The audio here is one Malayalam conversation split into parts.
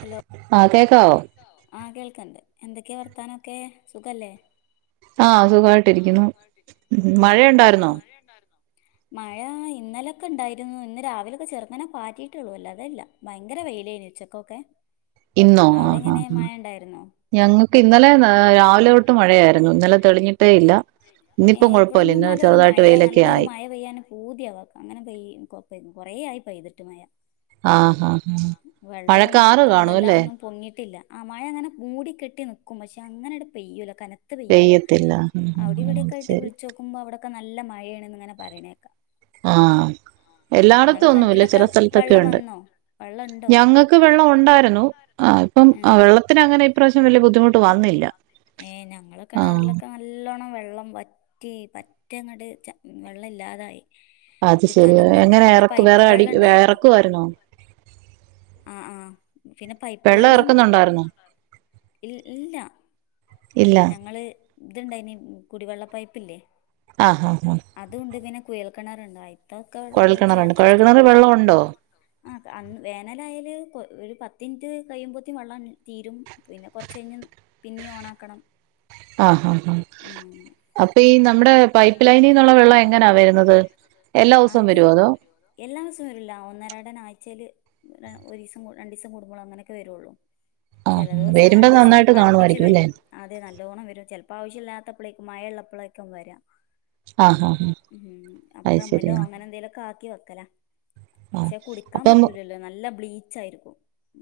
ഹലോ ആഹ് കേക്കാവോ ആഹ് കേൾക്കണ്ട് എന്തൊക്കെയാ വർത്താനംക്കെ സുഖല്ലേ ആഹ് സുഖായിട്ടിരിക്കുന്നു മഴയൊണ്ടാരുന്നോ? ഴ ണ്ടാരുന്നോ? മഴ ഇന്നലക്കെണ്ടാരുന്നു ഇന്ന് രാവിലക്കെ ചെറുങ്ങനെ ചാറ്റിട്ടെള്ളൂ അല്ലാതെല്ല. ഭയങ്കെര വെയിലെഞ് ഉച്ചക്കൊക്കെ. ഇന്നോ അവിടെ ആഹ് ആഹ് എങ്ങനെ ആഹ് മഴ ഉണ്ടായിരുന്നോ ഞങ്ങക്കിന്നലെ നാ രാവിലൊ ട്ടു മഴയാരുന്നു ഇന്നലെ തെളിഞ്ഞിട്ടേല്ല. ഏഹ് ഇവടന്നും നാലൊരു മയ വെയിലൊക്കെ നല്ലൊരു ആയി മയ പെയ്യാനു പൂതിയാവ അങ്ങനെ പെയ്യ് കൊ പെ കൊറേ ആയി പെയ്തിട്ട് മയ. ആ ഹാ ഹാ ആ വെള്ളോം മഴക്കാറ് ഇപ്പം കാണും അല്ലേ എല്ലാന്നും പൊങ്ങിട്ടില്ല ആ മഴ അങ്ങനെ മൂടിക്കെട്ടി നിക്കും പക്ഷേ അങ്ങനട് പെയ്യുല കന പെയ്യത്തില്ല. ഉം, ഉം, ഉം, അത് അവിടെവിടെക്കായിട്ട് ശരി വിളിച്ചോക്കുമ്പോ അവടൊക്കെ നല്ല മഴയാണന്നിങ്ങനെ പറയണേക്കാ ആഹ് ആഹ് ഉം ങ്ങളെ കെൺറ്റിലക്കെ വള്ളം ഉണ്ട് വന്നോ വെള്ളണ്ടോ ഞങ്ങൾക്ക് വെള്ളം ഞങ്ങക്ക് ഉണ്ടായിരുന്നു വെള്ളോണ്ടായിരുന്നു. ആ ഇപ്പം ആ, ഉം വെള്ളത്തിന് അങ്ങനെ ഇപ്രാവശ്യം വലിയ ബുദ്ധിമുട്ട് വന്നില്ല ഏഹ് ആ ഞങ്ങളക്കെണറിൽക്കെ ന ല്ലോണം വെള്ളം വറ്റി പറ്റങ്ങട് വെള്ളല്ലാതായി. അത് ശരി കുടിക്കാനൊന്നും എങ്ങനെ പിന്നെ ഇറക്ക് വേറെ പൈപ്പു അടി വേ- വെള്ളണ്ടായിരുന്നു ഇറക്കുമായിരുന്നോ ആഹ് ആഹ് പിന്നെ വെള്ളം പൈപ്പുവെള്ളോം ഇറക്കുന്നുണ്ടായിരുന്നോ ഇൽ ഇല്ല ഇല്ല ഞങ്ങള് ത്ണ്ടായിനി കുടിവെള്ള പൈപ്പില്ലേ ആഹ് ആഹ് ആഹ് അതുണ്ട് പിന്നെ കുയൽ കിണറുണ്ട് അയിത്തക്കെ വെള്ളം വെച്ച് കുഴൽക്കിണറുണ്ട് അഡ്ജസ്റ്റ് കുഴൽക്കിണർ ചെയ്തു വെള്ളം ഉണ്ടോ ആ അൺ വേനലായല് ഒരു പത്തിൻറ്റ് കഴിയുമ്പോത്തേ വെള്ളം തീരും പിന്നെ കൊറച്ചഴിഞ്ഞ് പിന്നേം ഓണാക്കണം. ആഹ് ആഹ് ഉം അപ്പ ഈ നമ്മടെ പൈപ്പ് ലൈനിനൊള്ള വെള്ളങ്ങനാ വെരുന്നത് എല്ലാ ദിവസവും വെരുവോ അതോ എല്ലാസോം വരില്ല ഒന്നരാടൻ ആഴ്ച്ചേല് ഒരിസം രണ്ടീസം കൂടുമ്പളങ്ങനക്കെ വരുള്ളൂ. ചെല ആഹ് ദിവസം വരുമ്പോ രണ്ടീസം നന്നായിട്ട് അടുപ്പിച്ച് കാണുമായിരിക്കും അല്ലേ വെരും. അതെ നല്ലോണം വെരും ചെൽപ്പോ ആവിശ്യല്ലാത്തപ്ലെക്കും മയ ള്ളപ്പളാക്കും വരാ ആഹ് ആഹ് ഉം അപ്പ അത് ഡ്രമ്മിലോ ശരിയാ അങ്ങനെന്തേലൊക്കെ ആക്കി വെക്കല ആഹ് ച്ചെ കുടിക്കാൻ അപ്പം പറ്റൂലല്ലോ നല്ല ബ്ലീച്ചാരിക്കും.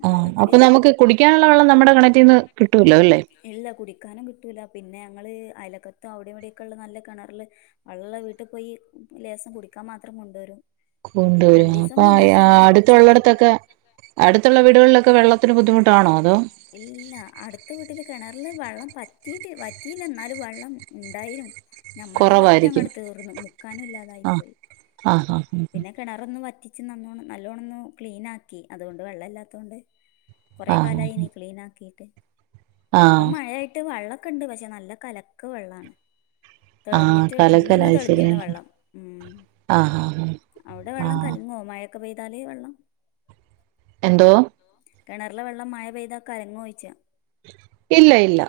ആ അപ്പ നമക്ക് കുടിക്കാനൊള്ള വെള്ളം നമ്മടെ കെണറ്റിന്ന് കിട്ടൂലോല്ലേ ഇല്ല കുടിക്കാനും കിട്ടൂല പിന്നെങ്ങള് അയൽക്കത്തോ അവടെവിടെയക്കയൊള്ള നല്ല കെണർല് ഉള്ള വീട്ടി പോയി ലേസം കുടിക്കാൻ മാത്രം കൊണ്ടൊരും കൊണ്ടുവരും അപ്പ അയ ക- ചെയ്തു അടുത്തൊള്ളിടത്തൊക്കെ അടുത്തൊള്ള വീടുകൾലൊക്കെ വെള്ളത്തിന്‌ ബുദ്ധിമുട്ടാണോ അതോ ഇല്ല അടുത്ത വീട്ടില് കെണർ ള്ള് വെള്ളം പറ്റീട്ട് വറ്റിയില്ലന്നാലു വള്ളം ഉണ്ടായ്നു ഞമ്മൾത് കുറവായിരിക്കും പറ്റെങ്ങട് തീർന്നു മുക്കാനുല്ലാതായി ആഹ് പോയി ആഹ് ആഹ് പിന്നെ കെണറൊന്ന് വറ്റിച്ച് നന്നോണം നല്ലോണന്ന് ക്ലീൻ ആക്കി അതുകൊണ്ട് വെള്ളല്ലാത്തോണ്ട് കൊറെ ആഹ് കാലായിനി ക്ലീൻ ആക്കിട്ട് ആഹ് ഇപ്പം ആഹ് മഴയായിട്ട് വെള്ളക്കണ്ട് പക്ഷെ നല്ല കലക്ക് വെള്ളാണ് ആഹ് തെൾഞ്ഞിട്ട് ഇന്നൊന്ന് കലക്കലായി തെളിഞീണ് ശരിയാണ് വെള്ളം ഉം ആഹ് ആഹ് ഔടെ ആഹ് വെള്ളം ആഹ് കൽങ്ങോ മഴൊക്കെ പെയ്താല് വെള്ളം എന്തോ കെണർ ലെ വെള്ളം മഴ പെയ്താ കലങ്ങോ യി ഇല്ല ഇല്ല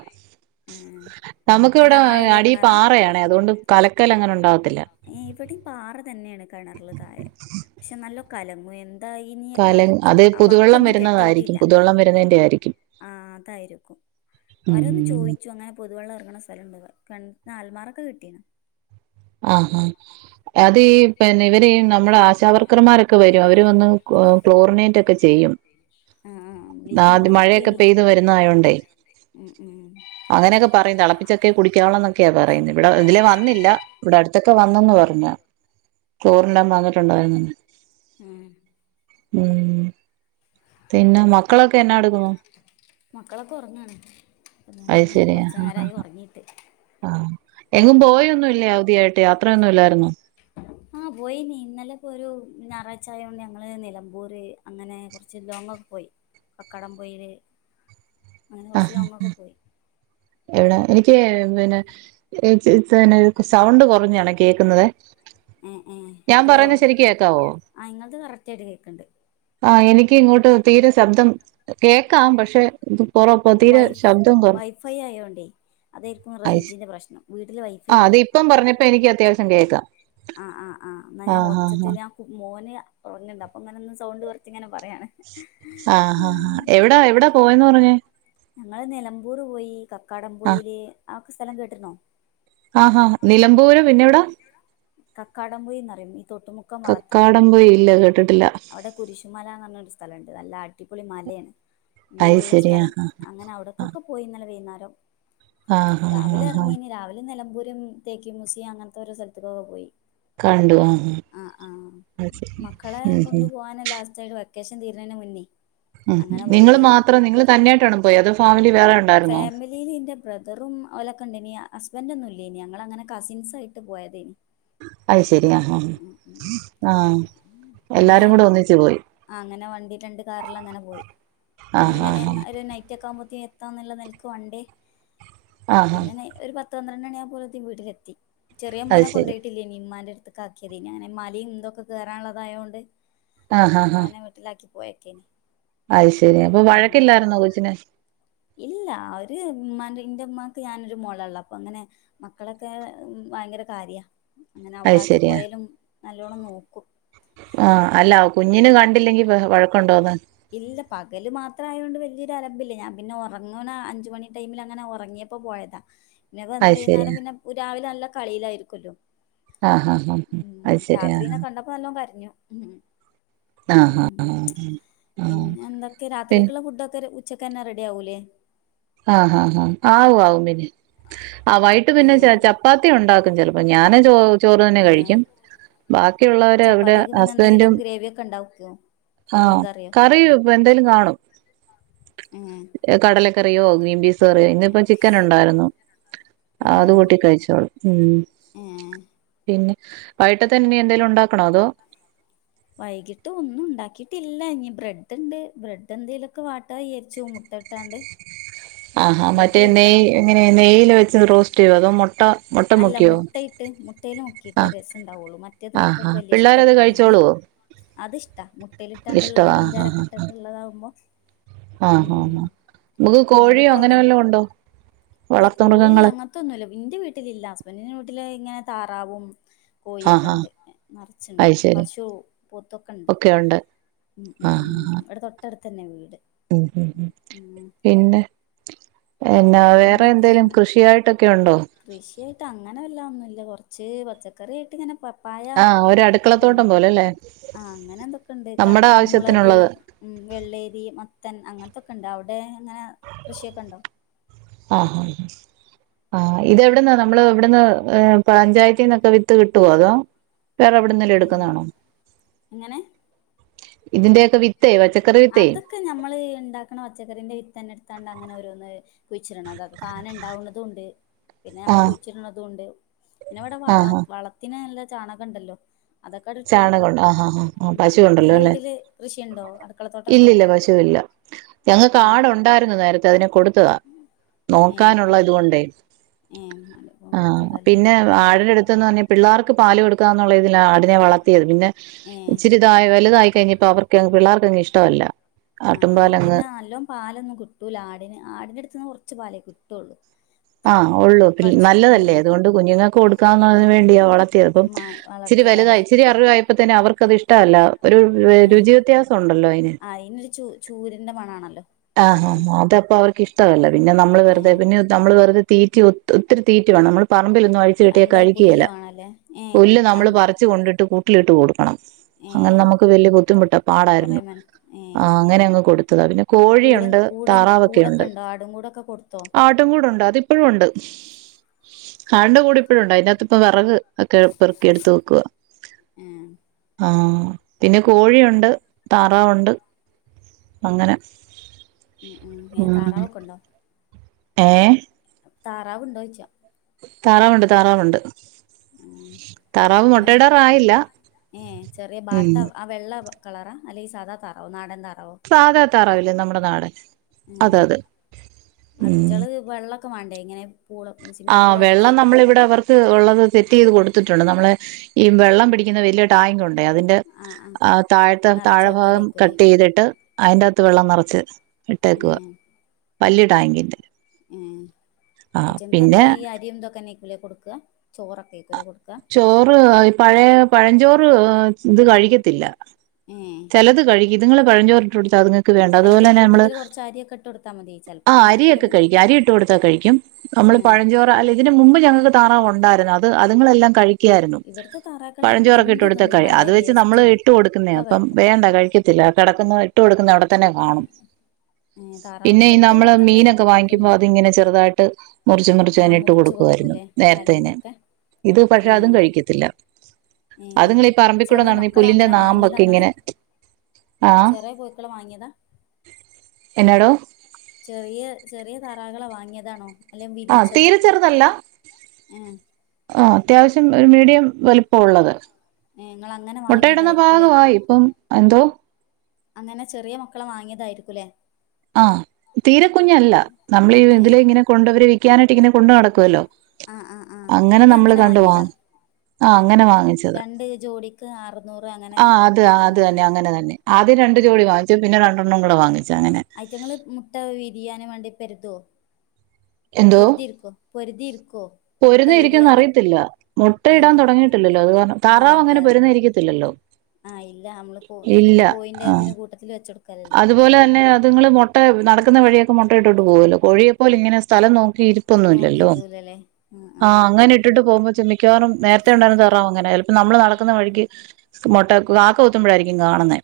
ആഹ് നമുക്ക് നല്ല വ്ടെ ആഴള്ള അടി കിണറാ പാറയാണെ അതുകൊണ്ട് കലക്കല ങ്ങനെ ഉണ്ടാകത്തില്ല ഏഹ് ഇവിടേം പാറ തന്നെയാണ് കെണറില് തായെ പക്ഷെ നല്ല കലങ്ങു എൻ തായിനി കല അത് അ പുതുവെള്ളം വക്കൊന്നും വരുന്നതായിരിക്കും കെട്ടിയിട്ടില്ല പുതുവെള്ളം വരുന്നതിന്റെ ആയിരിക്കും ആ തായിരും വരോന്ന് ഉം ചോയ്ച്ചു അങ്ങനെ പൊതുവെള്ളം എർങ്ങണ സ്ഥലം ണ്ട് ആൽമാറൊക്കെ കെട്ടീണ് ആഹാ അത് ഈ പിന്നെ വര് നമ്മടെ ആശാവർക്കർമാരൊക്കെ വരും അവര് വന്ന് കോ ക്ലോറിനേറ്റൊക്കെ ചെയ്യും ആഹ് ആഹ് ബ്ലീച്ചിങ് ആത് പൗഡർ മഴയൊക്കെ ഇട്ടീനി പെയ്ത് വരുന്ന ആയോണ്ടേ ഉം അങ്ങനെയൊക്കെ പറയും തളപ്പിച്ചൊക്കെ കുടിക്കാവണംന്നൊക്കെയാ പറയുന്നേ വടെ തിലെ വന്നില്ല വടെട്ത്തൊക്കെ വന്നന്ന് പറഞ് ക്ളോറിനിടാൻ വന്നിട്ടുണ്ടായിരുന്നു ഉം ഉം ഉം പിന്നെ മക്കളൊക്കെ എന്നാടുക്കുന്നു മക്കളൊക്കെ ഉറങ്ങാണ് അത് ഇങ്ങനെ ശരി ആ കുറച്ചു ഹാ നേരമായി ഹാ ഉറങ്ങിയിട്ട് ആ എങ്ങും പോയൊന്നുല്ലയോ തിയായിട്ട് യാത്രയൊന്നും ല്ലായിരുന്നോ ആഹ് പോയീനി ന്നലെ പ്പൊ രു ഞാറാഴ് ചായോണ്ട് ഞങ്ങള് നിലമ്പൂര് അങ്ങനെ ച്ച് ലോങ്ങൊക്കെ പോയി കക്കാടംപൊയിര് അങ്ങനെ കൊർച്ച് ആഹ് ലോങ്ങൊക്കെ പോയ് എവിടെ എനിക്ക് പിന്നെ എ സ് സെ നെ ക്ക് സൗണ്ട് കൊറഞ്ഞാണേ കേക്കുന്നതെ മ് മ് ഹലോ ആ ഇങ്ങൾത് കറക്റ്റായിട്ട് കേക്ക് ണ്ട് ആ എനിക്ക് ഇങ്ങോട്ട് തീരെ ശബ്ദം കേക്കാം പക്ഷെ ത് കൊറ പ്പൊ തീരെ ശബ്ദം കൊർ ഫൈ യായോണ്ടേ അതേയിര്ക്കും റേയ്ഞ്ചിന്റെ പ്രശ്നം വീട്ടിൽ വൈഫൈ ണ്ട് പ്പം പറഞ്ഞപ്പ എനിക്ക് അത്യാവശ്യം കേക്കാം ആ ആ ആ ന്നാ ഞാൻ ആഹ് ആഹ് ഒച്ചത്തില മോന് ഉർങ്‌ണ്ട് അപ്പം ങ്ങനൊന്ന് സൗണ്ട് കൊർച്ച് ങ്ങനെ പറയാണേ ആ ഹാ ഹാ എവിടാ എവിടാ പോയന്ന് പറഞ്ഞെ ഞങ്ങള് നിലമ്പൂർ പോയി കക്കാടം ആഹ് പോയില് ആ സ്ഥലം കേട്ട് നോ ആഹാ ഹാ നിലമ്പൂര് പിന്നെവിടാ കക്കാടം പൊയിൽ ന്നറിയും ഈ തോട്ട് മുക് കക്കാടം പോയിൽ ല്ല കേട്ട്ട്ടില്ല കുരിശുമലന്നർഞ്ഞൊരു സ്ഥലണ്ട് നല്ല അടിപൊളി മലേണ് വ്യൂ ള്ള അയ്ശരി സ്ഥലം ആഹ് അങ്ങനെ ആവുമ്പോ ക്കൊക്കെ പോയിന്നല്ലെ വൈന്നാരം ആഹ് ആഹ് ആഹ് രാവിലെ ആഹ് ആഹ് എർങ്ങീനി രാവിലെ നെലമ്പൂരും തേക്ക് മുസിയ ങ്ങൻത്തോരോ സ്ഥൽത്ത്ക്കൊക്കെ പോയി കണ്ടു ആഹ് ആഹ് ആ ആഹ് അത് ശരി മക്കളെ ഉം ഉം കൊണ്ടുപോവാന് ലാസ്റ്റായിപ്പോ പറ്റ് ക്കേഷൻ തീര്നേന് മുന്നേ ഉം അങ്ങനെ നിങ്ങൾ പോയതേനി മാത്രം നിങ്ങൾ തന്നേയിട്ടാണോ പോയെ അതോ ഫാമിലി വേറെ ണ്ടായിര്ന്നോ ലീലിന്റെ ബ്രദറും ഓലൊക്കെണ്ടേനി ഹസ്ബന്റൊന്നും ഇല്ലേനി ഞങ്ങളങ്ങനെ കസിൻസായിട്ട് പോയതേ അത് ശരി ഹ അഹ് ഉം ഉം പിന്നെ എല്ലാരും കൂടെ ഒന്നിച്ചു പോയി ആ ങ്ങനെ വണ്ടി രണ്ട് കാറിലങ്ങനെ പോയി ആ ഹാ വീവനെ ഹാ ഒരു നൈറ്റൊക്കാവുമ്പോത്തിന് ത്താന്ന്ള്ള നെൽക്ക് വണ്ടി ആ ഹാ പിന്നെന്ന് ഒരു പത്ത് പന്ത്രണ്ടണ്യായപ്പൊ ലത്തി വീട്ട്ലെത്തി ചെറിയ അത് മോനെ ശരി കൊണ്ടോയിട്ടില്ലേനി മ്മാന്റെട്ത്ത്ക്കാക്കിയതേനി അങ്ങനെ മലിം തൊക്കെ കേറാള്ളതായോണ്ട് ആ ഹാ ഹാ മോനെ വീട്ടിലാക്കി പോയക്കേനി അത് ശരി അപ്പൊ വഴക്കില്ലാർന്നോ കൊച്ചിന് ഇല്ല ഒര് മ്മാന്റെ ന്റെമാക്ക് ഞാനൊരു മോള ള്ളെ അപ്പ ങ്ങനെ മക്കളൊക്കെ ഭയങ്കര കാര്യാ അങ്ങനെ അത് ശരിയാ അവ്ടാക്കിപ്പോയാലും നല്ലോണം നോക്കും ആ അല്ല കുഞ്ഞിനും കണ്ടില്ലെങ്കി ബഹ് വഴക്കമുണ്ടോന്ന് ഇല്ല പകല് മാത്രം ആയത്ണ്ട് വലിയൊരു അലമ്പില്ല ഞാൻ പിന്നെ ഉറങ്ങണ അഞ്ച് മണി ടൈമിൽ അങ്ങനെ ഒറങ്ങിയപ് പ്പോ പോയതാ പിന്നെ അത് വന്ന് ശരിയാ വുന്നേരം പിന്നെ രാവിലെ നല്ല കളിയിലായിരിക്കുല്ലോ? ആഹ് ഹ ഹ അയ്ശരി ആഹ് കണ്ടപ്പോ നല്ലോം കരഞ്ഞു ഉം ഉം ഉം [inaudible] പിന്നെ എന്തൊക്കെ രാത്രിേക്കുള്ള ഫുഡൊക്കെ ഉച്ചക്ക് തന്നെ റെഡി ആകൂലേ? ആ ഹാ ഹാ ആവും ആവും പിന്നെ ആ വൈകിട്ട് പിന്നെ ഏഹ് ച ചപ്പാത് ത്തിയുണ്ടാക്കും ചെലപ്പം ഞാന് ചോ ചോറ് തന്നെ ഏഹ് കഴിക്കും ബാക്കിയുള്ളവര് അവരാ ചപ്പാത്തിക്ക് പിന്നെ എന്തെങ്കിലും ഹസ്ബൻ്റും ഗ്രേവിയൊക്കെ ഉണ്ടാക്കോ? മീൻ ആഹ് കറി ഇപ്പ എന്തേലും കാണും ഉം കടലക്കറിയോ ഗ്രീബീസ് കറിയോ ഇന്നപ്പോ ചിക്കൻ ഉണ്ടായിരുന്നു ആത് ഏഹ് കൂട്ടി കഴിച്ചോളും ഉം ഏഹ് പിന്നെ വൈകിട്ടത്തേന് ഇനിഎന്തെലും ഉണ്ടാക്കണോ അതോ? വൈകിട്ട് ഒന്നും ഉണ്ടാക്കിയിട്ടില്ല ഇനി ബ്രെഡ് ണ്ട് ബ്രെഡ് എന്തേലുക്കെ വാട്ടാ വിചാരിച്ചു മുട്ട ഇട്ടാണ്ട് ആഹാ ബ്രെഡ് മറ്റേ നെയ്യ് പൊരിക്കണം എങ്ങനെ നെയില് വെച്ച് ഇത് റോസ്റ്റ് ചെയോ അതോ മൊട്ട അല്ല മുട്ടയിട്ട് മുട്ടേൽ മുക്കിയിട്ടേ ആഹ് രസം ഉണ്ടാവുള്ളു മറ്റേത് ആഹാ മക്കൾക്ക് വലിയ പിള്ളേരത് ഇഷ്ടല്ല നെയ്യ് കഴിച്ചോളുവോ അത് ഇഷ്ട മുട്ടെല് ഇട്ടാണ്ട്ള്ളത് ഇഷ്ടവാ ആഹ് പഞ്ചാരൊക്കെ ആഹ് ആഹ് ഇട്ടിട്ടുള്ളതാവ്മ്പൊ ആഹ് ഉം ആഹ് നമുക്ക് മോനി കോഴിയോ ഇപ്പോ അങ്ങനെ ഇവിടെ വല്ലോം ഉണ്ടോ ഇല്ല വളർത്തു കോഴി മൃഗങ്ങള് അങ്ങ ത്തൊന്നുല്ല ഇന്റെ വീട്ടിലില്ല ഹസ്ബൻഡിന്റെ വീട്ടില് ഇങ്ങനെ താറാവും കോഴിയൊക്കെ ആഹാ ഉണ്ട് നെറച്ച്ണ്ട് അത് ശരി പശു പോത്തൊക്കെണ്ട് ഒക്കെ ഉണ്ട് ഉ ഉം ആഹ് ആഹ് ഇവിടെ തൊട്ടടുത്തന്നെ വീട് ഉം ഉം പിന്നെ എന്നാ വേറെ പിന്നെന്തൊക്കെയാ എന്തേലും കൃഷിയായിട്ടൊക്കെ ഉണ്ടോ കൃഷിയായിട്ട് അങ്ങനെ വല്ല ഒന്നുല്ല ഇല്ല കൊറച്ച് പച്ചക്കറി ആയിട്ട് ഇങ്ങനെ പപ്പായ ആഹ് ഒരു പിന്നെ അടുക്കളത്തോട്ടം പോലെല്ലേ ആഹ് അങ്ങനെ ഇതൊക്കെണ്ട് കർ നമ്മുടെ മുളക് ആവശ്യത്തിനുള്ളത് ഉം വെള്ളേരി മത്തൻ അങ്ങനത്തൊക്കെ ഉണ്ട് അവിടെ ഇങ്ങനെ കൃഷിയൊക്കെ ഉണ്ടോ ആഹ ആഹ ആഹ് ഇതെവിടന്നാ നമ്മള് ഇവിടന്ന് പഞ്ചായത്തിന്നൊക്കെ വിത്ത് കിട്ടോ അതോ വേറെവിടുന്നേലും ഉം എടുക്കുന്ന ആണോ അങ്ങനെ ഇതിന്റൊക്കെ വിത്തേ പച്ച അതൊക്കെ ഞമ്മള് ഇണ്ടാക്കണ പച്ചക്കറിന്റെ വിത്ത് തന്നെ ഇടുത്താണ്ട് അങ്ങനെ ഓരോന്ന് കുഴിച്ചിട്ണതാ താനെ ഉണ്ടാവ്ണതും ഇണ്ട് പിന്നെ നമ്മൾ ആഹ് കുഴിച്ചിട്ണതും ഇണ്ട് പിന്നെ ഇവിടെ ആഹ് വളം ആഹ് വള ത്തിന് നല്ല ചാണകം ഉണ്ടല്ലോ അതൊക്കെ അണ്ട് ഇട്ട് കൊടുക്കും ചാണകമുണ്ട് ഉണ്ട് ആഹ് ആഹ് ആഹ് ഉം പശു ഉം ഉണ്ടല്ലോ നിങ്ങളെ അല്ലെ വീട്ടില് കൃഷിയുണ്ടോ അടു ഇല്ലില്ല പശുവില്ല ഞങ്ങൾക്ക് ഏഹ് ആടു ഉണ്ടായിരുന്നു നേരത്തെ അതിനെ കൊടുത്ത് ഏഹ് നോക്കാനുള്ള കൊടു ഇതുകൊണ്ടേ ഏഹ് [unintelligible] പിള്ളാർക്ക് പാല് കൊടുക്കാന്നുള്ളതിലാ ആടിനെ വളത്തിയത് പിന്നെ ഏഹ് ഇച്ചിരി വലത വലുതായി കഴിഞ്ഞപ്പോ അവർക്ക് പിള്ളേർക്കങ് ഇഷ്ടല്ല ആഹ് ആഹ് പിന്നെ നല്ലോം പാലൊന്നും കിട്ടൂല ആടിന് ആടിന്റെ അടുത്ത്ന്ന് കുറച്ച് പാലേ കിട്ടുള്ളൂ ചെ ആഹ് ഉള്ളൂ കുറച്ച് ഉം നല്ലതല്ലേ ഉം അതുകൊണ്ട് കുഞ്ഞുങ്ങൾക്ക് ആ കൊടുക്കാന്നതിന് വേണ്ടിയാ വളർത്തിയത് അപ്പം മാ ഇച്ചിരി വളർത്തിയതാലേ വലുതായി ഇച്ചിരി അറിവായപ്പത്തേന് അവർക്ക്ത് ഇഷ്ടമല്ല ഒരു രുചി വ്യത്യാസം ഉണ്ടല്ലോ അയ്ന് അയ്നൊരു ചൂര് ചൂരിന്റെ മണാണല്ലോ ആട്ടിന് ആഹ്ആഹ് അത അപ്പൊ അവർക്ക് ഇഷ്ടല്ല പിന്നെ നമ്മള് ഏ വെറുതെന്നെ നമ്മള് വെറുതെ തീറ്റി ഒത്തിരി തീറ്റ വേണം നമ്മള് പറമ്പിലൊന്നും അഴിച്ച് കെട്ടിയാൽ ഭയങ്കര പുല്ല് കഴിക്കുകേല വേണല്ലേ ഏ പുല്ല് നമ്മള് അങ്ങ് പറച്ച് കൊണ്ടിട്ട് കൂ ട്ടിലിട്ട് കൊടുക്കണം ഏ അങ്ങനെ നമുക്ക് വലിയ ബുദ്ധിമുട്ട കൊറെ പാടായിരുന്നു മെന ഏ ആഹ് അങ്ങനെ അങ്ങ് കൊടുത്തതാ പിന്നെ അപ്പൊ കൂട കോഴിയുണ്ട് കൂട് താറാവൊക്കെ ഉണ്ട് കൂടൊക്കെ ഉണ്ടോ ആടും കൂടൊക്കെ കൊടുത്തോ ആട്ടും കൂടുണ്ട് അതിപ്പഴും ഒണ്ട് ആടിന്റെ കൂട് ഇപ്പഴും ഉണ്ട് അതിനാത്ത്പ്പൊ വെറക് ഒക്കെ പെറുക്കി എടുത്ത് വെക്കുവാ ഏ ആഹ് പിന്നെ കോഴിയൊണ്ട് താറാവൊണ്ട് അങ്ങനെ ഉം ഉം ഏഹ് താറാവൊക്കൊണ്ടോ ഏഹ് താറാവ് ണ്ടോയ്ച്ച താറാവുണ്ട് താറാവുണ്ട് ഉം താറാവ് എങ്ങനെ മുട്ടയിടാറായില്ല ഏ ചെറിയ ഉം ബാത്ത ആ വെള്ള കളറാ അല്ലെങ്കിൽ സാദാ തറാവോ നാടൻ താറാവോ സാധാ താറാവില്ലേ നമ്മുടെ നാടൻ ഏ അത് അത് അതിറ്റള് വെള്ളൊക്കെ വാണ്ടേ ഇങ്ങനെ പൂള് സ്വിമ്മിംഗ് ആഹ് പൂൾ പോലത്തെ വെള്ളം നമ്മളിവിടെ അവർ ക്ക് ഒള്ളത് സെറ്റ് ചെയ്ത് കൊടുത്തിട്ടുണ്ട് നമ്മളെ ഈ വെള്ളം പിടിക്കുന്ന വലിയ ടാങ്കുണ്ടെ അതിന്റെ ആ ആ താഴത്തെ നിറച്ച് താഴെഭാഗം വെക്കലേക്കൂലേ കട്ടൈയ്ത്ട്ട് ഐന്റാത്ത് വെള്ളം നിറച്ച് ഏ ഇട്ടേക്കുവാ വല്ല്യ ടാങ്കിന്റെ ഏഹ് ആ ഐറ്റങ്ങക്ക് പിന്നെ എന്താ ഈ അരീം ഇതൊക്കെന്നേക്കുംലെ കൊട് ക്കാ ചോറ് ഒക്കെ എയ്ക്കുലെ കൊട്ക്കാ. ചോറ് ഈ പഴെ പഴഞ്ചോറ് ഏഹ് ഇത് കഴിക്കത്തില്ല. ഏ ചെലെത് കഴിക്കും ഇത്ങ്ങെൾ പഴഞ്ചോറ് ഇട്ട് കൊട്ത്താ അത്ങ്ങെക്ക് വേണ്ടാ അത് അതില് പോലെന്നെ നമ്മെൾ കൂട്ടത്തിൽ കുറച്ച് അരിയൊക്കെ ഇട്ട് കൊടുത്താൽ മതി ചിലപ്പോ ആഹ് അങ്ങനൊക്കെ അരിയൊക്കെ എടുത്ത് കഴിക്കും അരി ഇട്ട് കൊടുത്താ കഴിക്കും ഏ നമ്മള് പഴഞ്ചോറ്. [unintelligible] അല്ലെ ഇതിന്റെ മുമ്പ് ഞങ്ങെക്ക് താറാവ് ഒണ്ടായിര്ന്ന് അത് അത്ങ്ങെൾ എല്ലാം കഴി ക്ക്യായിരുന്നു ഇവിടുത്തെ താറാക്കൾ അങ്ങ് പഴഞ്ചോറൊക്കെ ഇട്ട് എന്ത് കൊട്ത്താ തിന്നും കഴി വള അത് വെച്ച് നമ്മള് വേസ്റ്റും ഇട്ട് കൊട്ക്ക്ന്നെയാ ഒക്കെ അപ്പം കഴിക്കും വേണ്ട കഴിക്ക ത്തില്ല കെടക്ക്ന്നെത് ഇട്ട് കൊട്ക്ക്ന്നെ അവ്ടെ തെന്നെ കാണും ഏ താറാവ് പിന്നെയ് ഇവിടുത്തെ നമ്മൾ താറാക്കള് മീനൊക്കെ വാങ്ങിക്കിമ്പോ തിന്നും അത് ഇങ്ങനെ ചെറുതായിട്ട്. മുറിച്ച് മുറിച്ച് ആഹ് അയിന് ഇട്ട് കൊടുക്കുവായിരുന്നു കൊടുക്കൂലേ നേര്ത്തെയിന്. തലേന്തൊക്കെ ഇത് പഷെ അതും ഏഹ് കഴിക്കത്തില്ല. അത് ഏഹ് ഇങ്ങെൾ ഈ പറമ്പിക്കൂടെ ചെറിയ നടന്ന് ഈ മക്കള പുല്ലിന്റെ അങ്ങനെ നാമ്പൊക്കെ ഇങ്ങനെ. ആ ചെറെ കോഴിക്കളെ വാങ്ങിയെതാ. എന്നാ ഡോ. ചെറിയ ചെറെ താറാവ്കളെ വാങ്ങിയെതാണോ? അല്ലെയ് ആ വിരീച്ചതോ? തീരെ ഏഹ്. ആഹ് അത്യാവ്ശ്യം ഒര് മീഡിയം വെൽപ്പം ഉള്ളത്. ഏഹ് ഇങ്ങള് അങ്ങനെ മുട്ടയിടുന്ന വാങ്ങിയതായിരിക്കുംല്ലേ പാകവായി ഇപ്പം എന്തോ? അങ്ങനെ ചെറെ മക്കളെ വാങ്ങിയെതായിരിക്കും ലെ ആഹ് തീരെ കുഞ്ഞ് അല്ല നമ്മെൾ ഈ ഏഹ് ഇതിലെ ഇങ്ങനെ കൊണ്ട് വെരും വിക്കാനായിട്ട് ഇങ്ങനെ കൊണ്ട് നടക്കുവല്ലോ. ആഹ് ആഹ് ആഹ് ഇവെടിം നമ്മള് അങ്ങനെ കണ്ട് വാങ്ങിയെതാ വാങ്ങും അങ്ങനെ രണ്ട് ജോഡിക്ക് ആറ് ആഹ് അത് അത് തെന്നെ അങ്ങനെ തന്നെ ആദ്യം രണ്ട് ആഹ് ജോഡി വാങ്ങ്ച്ചു പിന്നെ രണ്ടെണ്ണം കൂടെ വാങ്ങിച്ച് അങ്ങനെ. ഇറ്റെങ്ങൾ മുട്ട വിരിയാന് മാണ്ടി പെര്തോ? പൊര്തി ഇര്ക്കോ? പൊര്തി ഇര്ക്കോ? പൊരിന്നി ഇരിക്കോന്ന് അറിയത്തില്ല മുട്ടയിടാൻ ഏഹ് തൊടങ്ങിട്ട് ഇല്ലല്ലോ? അത് കാരണം ആഹ് താറാവ് അതെ അങ്ങനെ അതെ പൊരുന്നിയിരിക്കത്തില്ലല്ലോ? ആഹ് ഇല്ല അമ്മെൾ കോഴി എങ്ങനെ കോഴിന്റെ ഇതിന് കൂട്ടത്തിൽ വെച്ചൊട് അതു പോലെ തന്നെ അത് ഇങ്ങെൾ മൊട്ട നടക്ക്ന്ന വഴി ഒക്കെ മൊട്ട ഇട്ടിട്ട് പോവു അല്ലോ കോഴിയെ പോലെ ഇങ്ങനെ സ്ഥലം നോക്കി ഇരി ത്തൊന്നും ഇല്ലല്ലോ? ആഹ് അങ്ങനെ ഇട്ടിട്ട് പോവുമ്പോ [unintelligible] മിക്കവാറും നേര്ത്തെ ഉണ്ടായിരുന്ന തറാവും അങ്ങനെ ചെൽപ്പം നമ്മെൾ നടക്കുന്ന വഴിക്ക് മൊട്ടയൊക്കെ കാക്ക കൊത്തുമ്പഴായിരിക്കും കാണുന്നെ.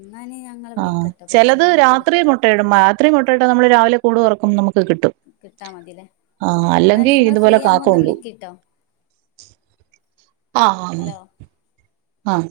ഇന്നാ ഇഞ്ഞ് ഞങ്ങ ആഹ് ചെലത് രാത്രി മൊട്ടയിടും ആത്രി മൊട്ടയിട്ടാ നമ്മൾ രാവിലെ കൂട് തൊറക്കും നമുക്ക് കിട്ടും. കിട്ടാ മതില്ലേ ആഹ് എന്നാല് അല്ലെങ്കി നിങ്ങള് ഫ്രീ ഇതുപോലെ കാക്ക ആകുമ്പോ ഒന്ന് കൊണ്ടോവും. വിളിക്കിട്ടോ ആഹ് ആഹ് ആന്ന് ഹലോ ആഹ്.